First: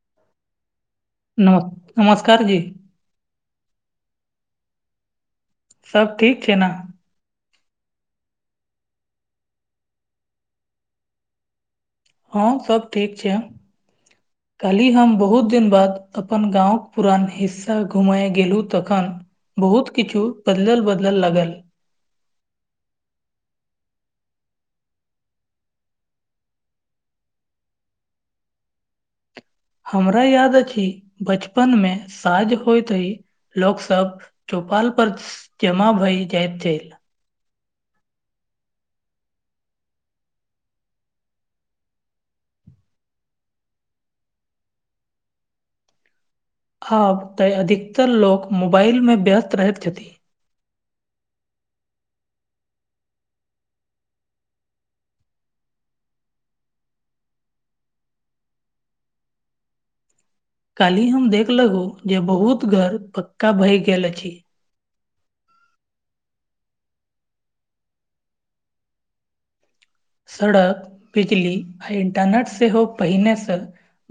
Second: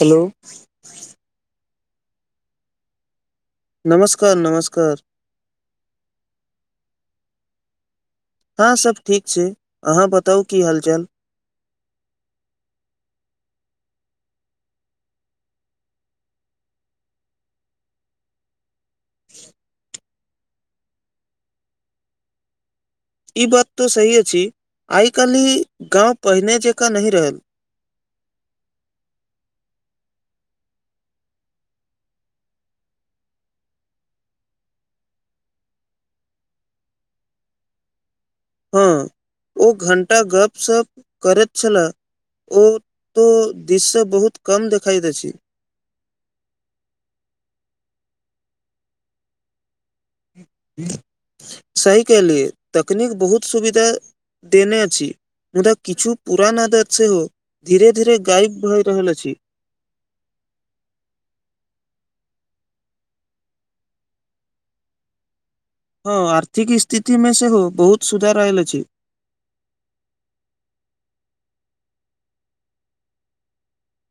hello नम नमस्कार जी नमस्कार नमस्कार सब ठीक छै ने हँ सब ठीक छै अहाँ बताउ की हालचाल हँ सब ठीक छै काली हम बहुत दिन बाद अपन गाँंवक पुरान हिस्सा घुमेय गेलु तखन बहुत किछु बदलल बदलल लागल ई बात तो सही अछि आइ काल्हि गाँव पहिने जकाँ नहि रहल हमरा याद अछि बचपन मे साज होइत ही लोक सब चौपाल पर जमा भई जायत छै हँ ओ घण्टा गपशप करैत छलए ओ तो दिस से बहुत कम देखाई अछै आब तऽ अधिकतर लोक मोबाइलमे व्यस्त रहैत छथिन सही क लियए तकनीक बहुत सुविधा देने छी मुदा किछु पुरान आदत सेहो धीरे धीरे गायब भए रहल अछि कालहि हम देख लगु जे बहुत घर पक्का भय गेल अछि हँ आर्थिक स्थिति मे सेहो बहुत सुधार आयल छै सड़क बिजली आ इंटरनेट सेहो पहिनेसँ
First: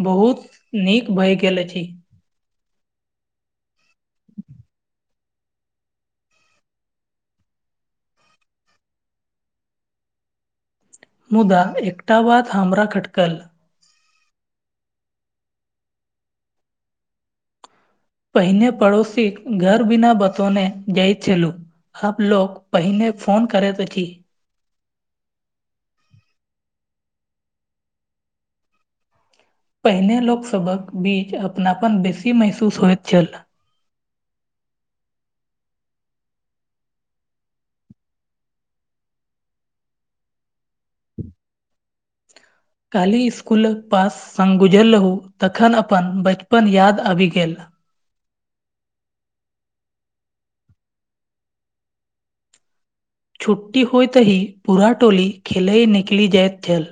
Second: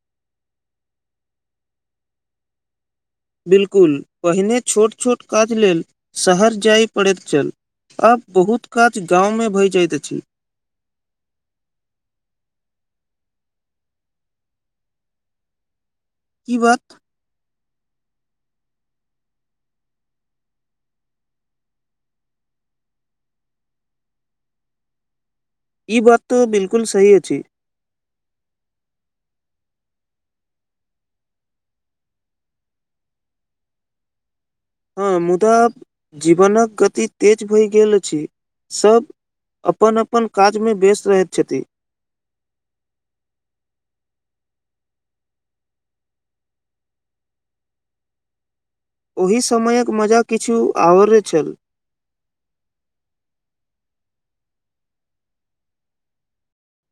बहुत नीक भए गेल अछि बिलकुल पहिने छोट छोट काज लेल शहर जाय पड़ैत छल आब बहुत काज गाँंव मे भय जाइत अछि मुदा एकटा बाद हमरा खटकल की बात पहिने पड़ोशी घर बिना बतौने जाइ छललू आपलोग पहिने फोन करे त की ई बात तऽ बिलकुल सही अछि पहिने लोकसभक बीच अपनापन बेसी महसूस होइत छल हँ मुदा जीवनक गति तेज भए गेल अछि सब अपन अपन काजमे व्यस्त रहैत छथिन काल्हि इसकुलक पास सङ्ग गुजरल रहू तखन अपन बचपन याद आबि गेल ओहि समयक मजा किछु ओर छल छुट्टी होयतहि पूरा टोली खेलय निकलि जाइत छल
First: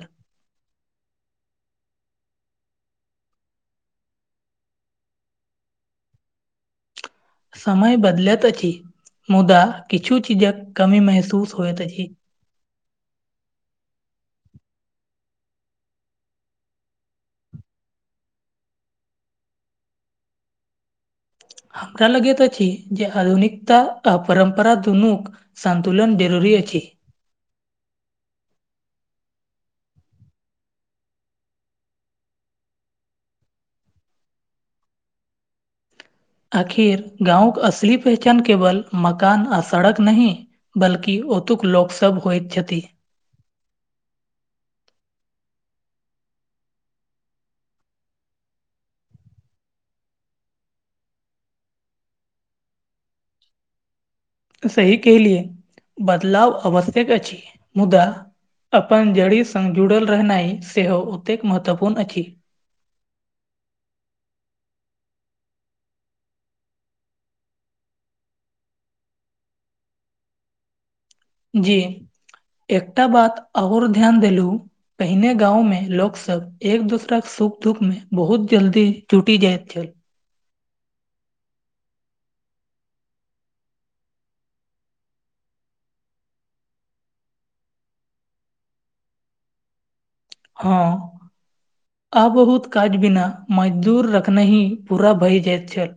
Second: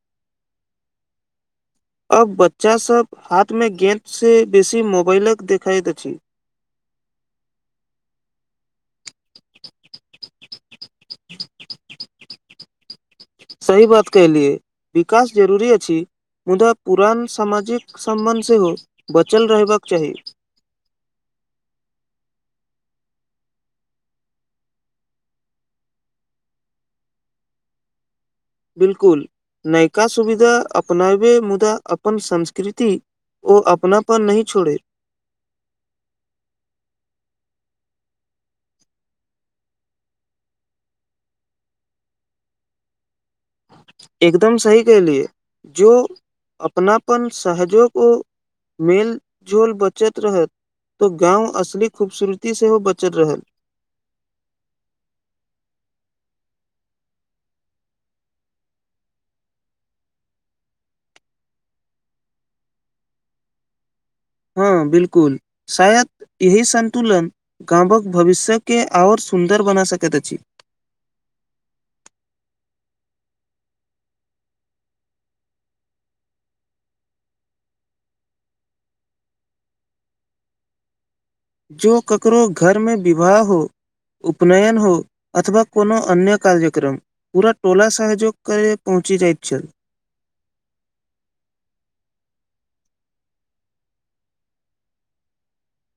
अब बच्चा सब हाथ मे गेंद से बेसी मोबाइलक देखैत अछि समय बदलैत अछि मुदा किछु चीजक कमी महसूस होइत अछि सही बात कहलियै विकास जरूरी अछि मुदा पुरान सामाजिक सम्बन्ध सेहो बचल रहबाक चाही हमरा लगैत अछि जे आधुनिकता आ परम्परा दुनूक सन्तुलन जरूरी अछि बिलकुल नयका सुविधा अपनाबे मुदा अपन संस्कृति ओ अपना पर नही छोड़े आखिर गाँवक असल पहचान केवल मकान आ सड़क नहि बल्कि ओतुक लोकसभ होइत छथि एकदम सही के लिए जो अपनापन सहजोगो मेल झोल बचत रहत तो गाँंव असली खूबसूरती सेहो बचल रहल सी कलियए बदलाव आवश्यक अछि मुदा अपन जड़ी सङ्ग जुड़ल रहनाइ सेहो ओतेक महत्वपूर्ण अछि हँ बिलकुल शायद यह संन्तुलन गामक भविष्यकेँ आओर सुन्दर बना सकैत अछि जी एकटा बात ओर ध्यान देलहु पहिने गाँंव मे लोक सब एक दोसराक के सुख दुःख मे बहुत जल्दी जुटी जाइत छल जो ककरो घरमे विवाह हो उपनयन हो अथवा कोनो अन्य कार्यक्रम पूरा टोला सहयोग करे पहुँची जाइत छल हँ आ बहुत काज बिना मजदूर रखने ही पूरा भए जाइत छल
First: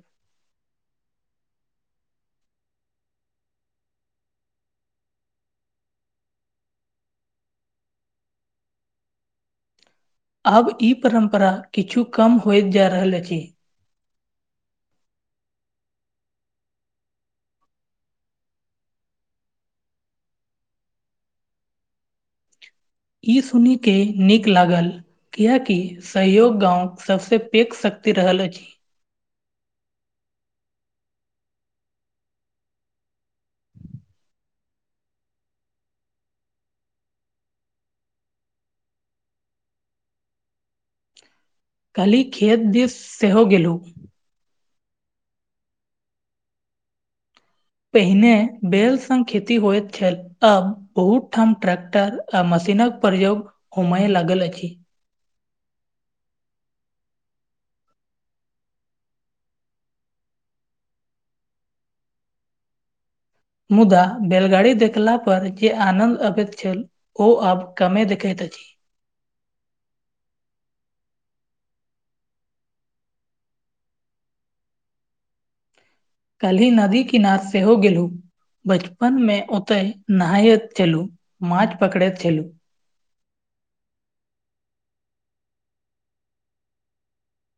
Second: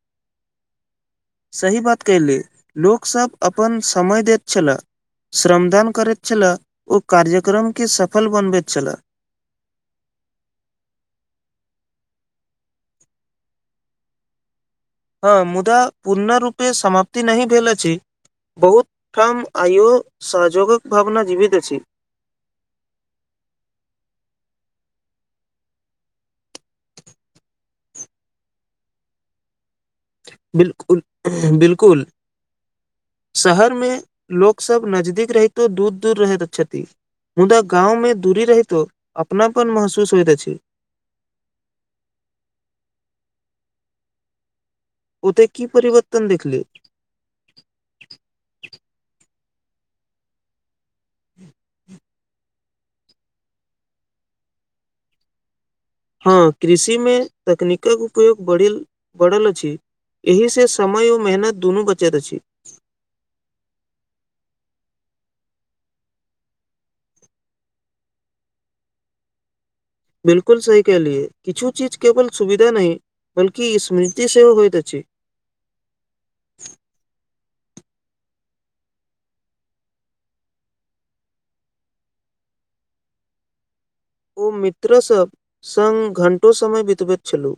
सही बात कयली लोकसभ अपन समय दैत छलए श्रमदान करैत छलए ओ कार्यक्रमके सफल बनबैत छलए आब ई परम्परा किछु कम होइत जा रहल अछि हँ मुदा पूर्णरूपे समाप्ति नहि भेल अछि बहुत ठाम आइो सहजोगक भावना जीवित अछि ई सुने नीक लागल कियकि सहयोग गाँंवक सभसँ पैघ शक्ति रहल अछि बिलकुल बिलकुल शहरमे लोकसभ नजदीक रहितो दूर दूर रहैत छथि मुदा गांव में दूरी रहितो अपनापन महसूस होयइत अछि काल्हि खेत दिस सेहो गेलहुँ ओत की परिवर्तन देखले पहिने बैेल स खेती होयइत छल अब बहुत ठाम ट्रैक्टर मशीनक प्रयोग होमय लागल अछि हँ कृषिमे तकनीकक उपयोग बढ़ बढ़ल अछि एहिसँ समय आर मेहनत दुनू बचत अछि मुदा बैलगाड़ी देखला पर जे आनन्द अबैत छल ओ अब कमे दिखे त जी बिलकुल सही कलिये किछु चीज केवल सुविधा न बल्कि स्मृति सेहो होयइत अछि कल्हि नदी क नाद सेहो गेलहुँ बचपन मे ओते नहायैत छलु माछ पकड़ैत छलु ओ मित्रसभ संग घण्टो समय बितबैत छलहु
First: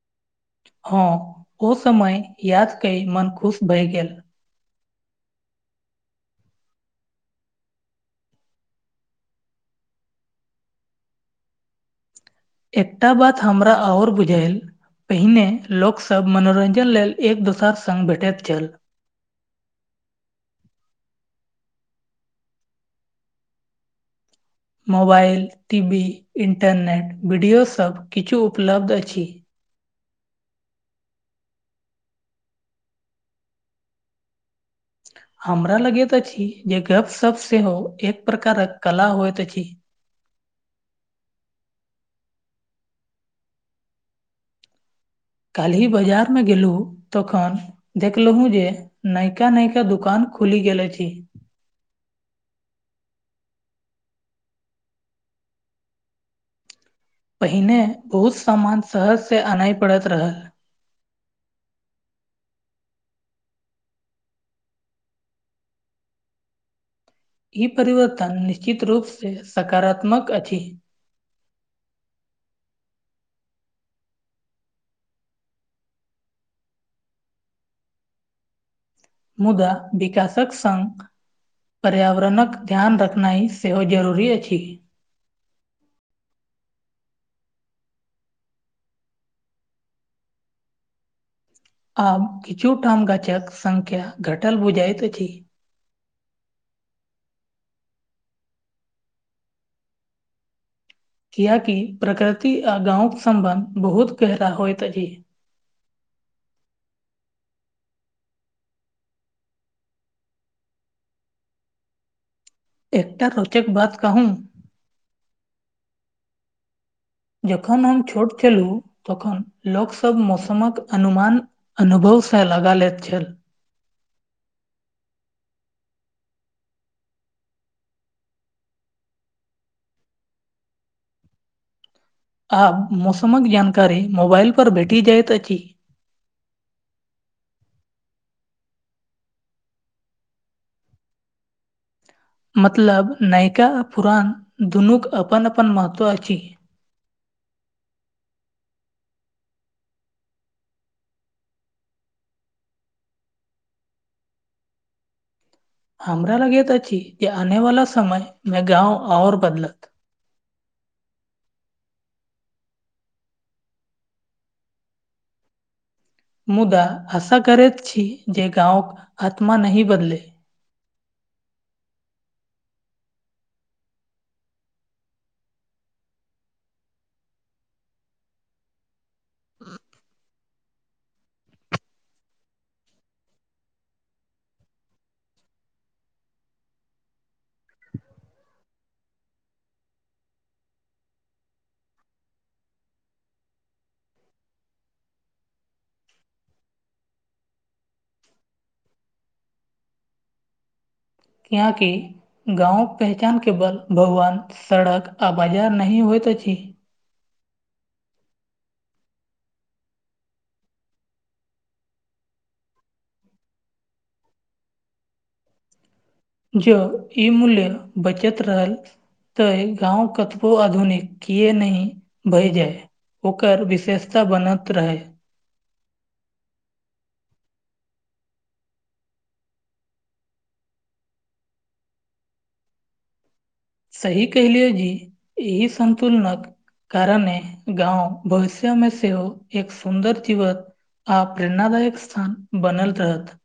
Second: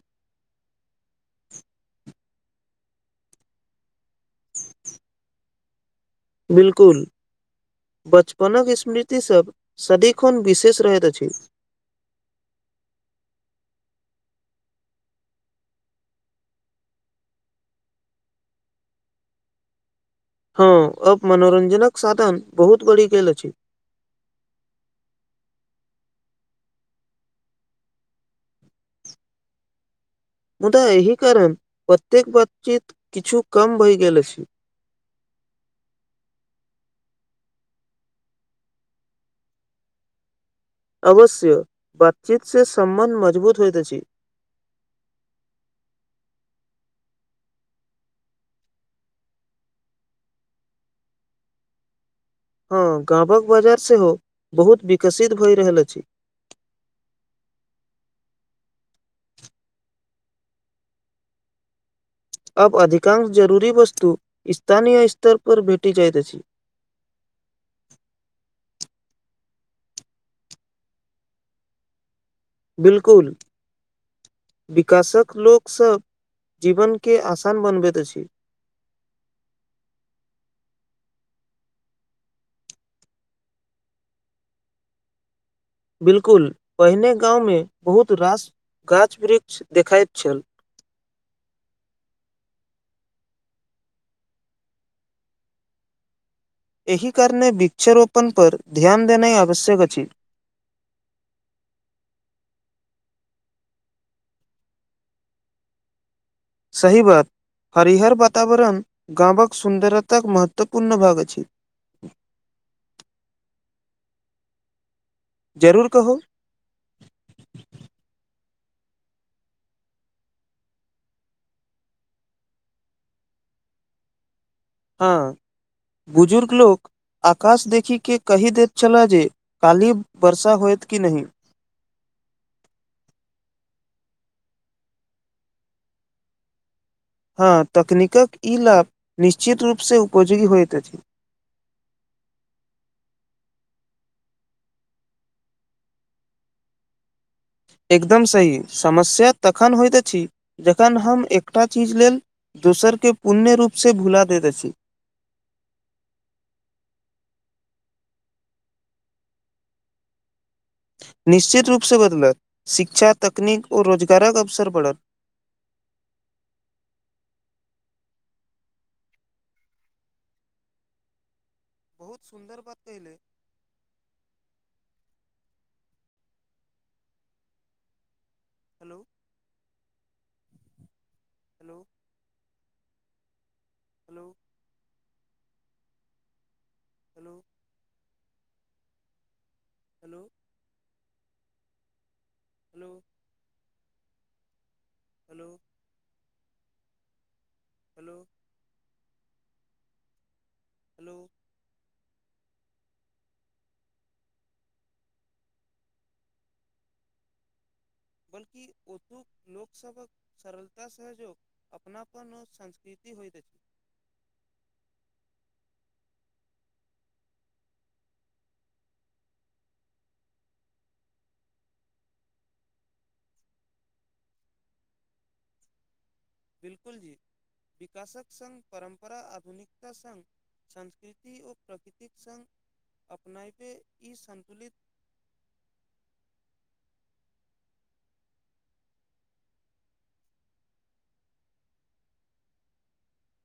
हँ ओ समय याद क मन खुश भए गेल बिलकुल बचपनक स्मृतिसभ सदिखन विशेष रहैत अछि एकटा बात हमरा ओर बुझायल पहिने लोकसभ मनोरञ्जन लेल एक दोसर सङ्ग भेटैत छल हँ अब मनोरंजनक साधन बहुत बड़ी गेल अछि मोबाइल टी वी इन्टरनेट वीडियोसभ किछु उपलब्ध अछि मुदा एहि कारण प्रत्येक बातचीत किछु कम भइ गेल अछि हमरा लगैत अछि जे गपशप सेहो एक प्रकारक कला होइत अछि अवश्य बातचीत से सम्मान मजबूत होइत छै काल्हि बाजारमे गेलहुँ तखन देखलहुँ जे नयका नयका दुकान खुलि गेले छी हँ गामक बाजार सेहो बहुत विकसित भए रहल अछि पहिने बहुत सामान सहजसँ आनय पड़ैत रहल अब अधिकांश जरूरी वस्तु स्थानीय स्तर पर भेटी जाइत अछि ई परिवर्तन निश्चित रूप से सकारात्मक अछि बिलकुल विकासक लोक सब जीवनक के आसान बनबैत अछि मुदा विकासक संघ पर्यावरणक ध्यान रखनाइ सेहो जरूरी अछि बिलकुल पहिने गांव मे बहुत रास गाछ वृक्ष देखाइत छल आब किछु टााम गाछक सङ्ख्या घटल बुझैत अछि एहि कारणे वृक्षरोपण पर ध्यान देनाइ आवश्यक अ अछि कियाकि प्रकृति आ गाँंवक सम्बन्ध बहुत गहरा होइत अछिह सही बात हरिहर वातावरण गामक सुन्दरताक महत्वपूर्ण भाग अछि एकटा रोचक बात कहूँ जरूर कहू जखन हम छोट छलहु तखन लोकसभ मौसमक अनुमान अनुभव से लगा ले छल हँ बुजुर्ग लोक आकाश देखिके कहि दैत छलह जे काल्हि वर्षा होत कि नहि आब मौसमक जानकारी मोबाइलपर भेटि जाइत अछि हँ तकनीकक ई लाभ निश्चित रूपसँ उपयोगी होइत अछि मतलब नयिका आ पुरान दुनूक अपन अपन महत्व अछि एकदम सही समस्या तखन होइत अछि जखन हम एकटा चीज लेल दोसर के पुण्य रूप से भुला देैत अछि हमरा ल यत अच जे आनेवला समय मे गाँव आओर बदलत निश्चित रूपसँ बदलत शिक्षा तकनीक आर रोजगारक अवसर पड़त मुदा अशा करैैत छी जेे गाँवक आत्म नहि बदल बहुत सुन्दर बात है hello hello hello hello hello hello hello hello hello यहाँके गाँवके पहचान के बल भवन सड़क आ बाजार नहि होइत अछि बल्कि ओतौ लोक सबक सलता सहयोग अपनापन संस्कृति होइ द छै जँ ई मूल्य बचैत रहल तऽ गाँव कतबो आधुनिक किए नही भय जाय ओकर विशेषता बनैत रहै बिलकुल जी विकासक संग परम्परा आधुनिकता संग संस्कृति ओ प्रकृतिक संग अपनायबे ई सही कहलियै सन्तुलित जी, एहि सन्तुलनक कारणे गाँव भविष्यमे सेहो एक सुन्दर जीवन आ प्रेरणादायक स्थान बनल रहत